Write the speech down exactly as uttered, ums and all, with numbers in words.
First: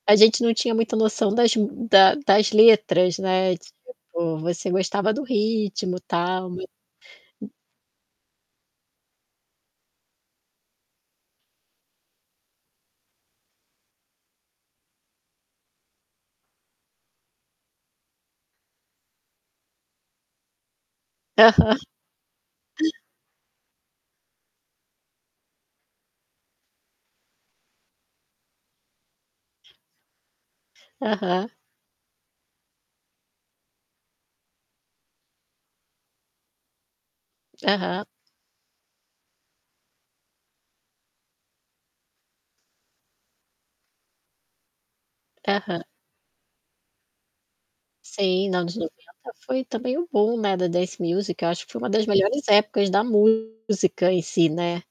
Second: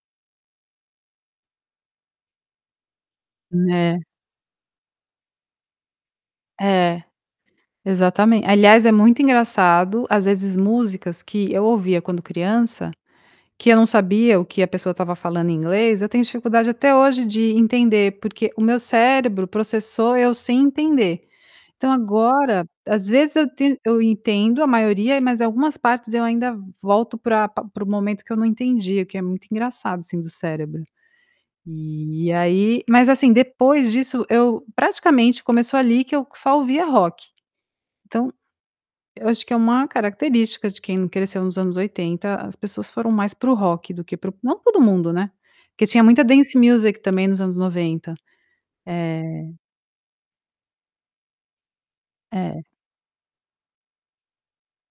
A gente não tinha muita noção das da das letras, né, Né. tipo, você gostava do ritmo tal, ma É. hu Exatamen aliás é muito engraçado, as vezes músicas que eu ouvia quando criança, que eu não sabia o que a pessoa estava falando em inglês, eu tenho dificuldade até hoje de entender, porque o meu cérebro processou eu sem entender. Aham. Então, agora, às vezes eu ten eu entendo a maioria mas algumas partes eu ainda volto para para o momento que eu não entendia, o que é muito engraçado assim do cérebro. Aham. E aí mas assim depois disso eu praticamente começou ali que eu só ouvia rock. Aham. Então, eu acho que é uma característica cresceu nos anos oitenta, as pessoas foram mais para o rock do que para o não todo mundo, né, Aham. porque tinha muita dance music também nos anos noventa. Sim, anos noventa Eh foi também o boom, né, da dance music eu acho que foi uma das melhores É. épocas da música em si, né.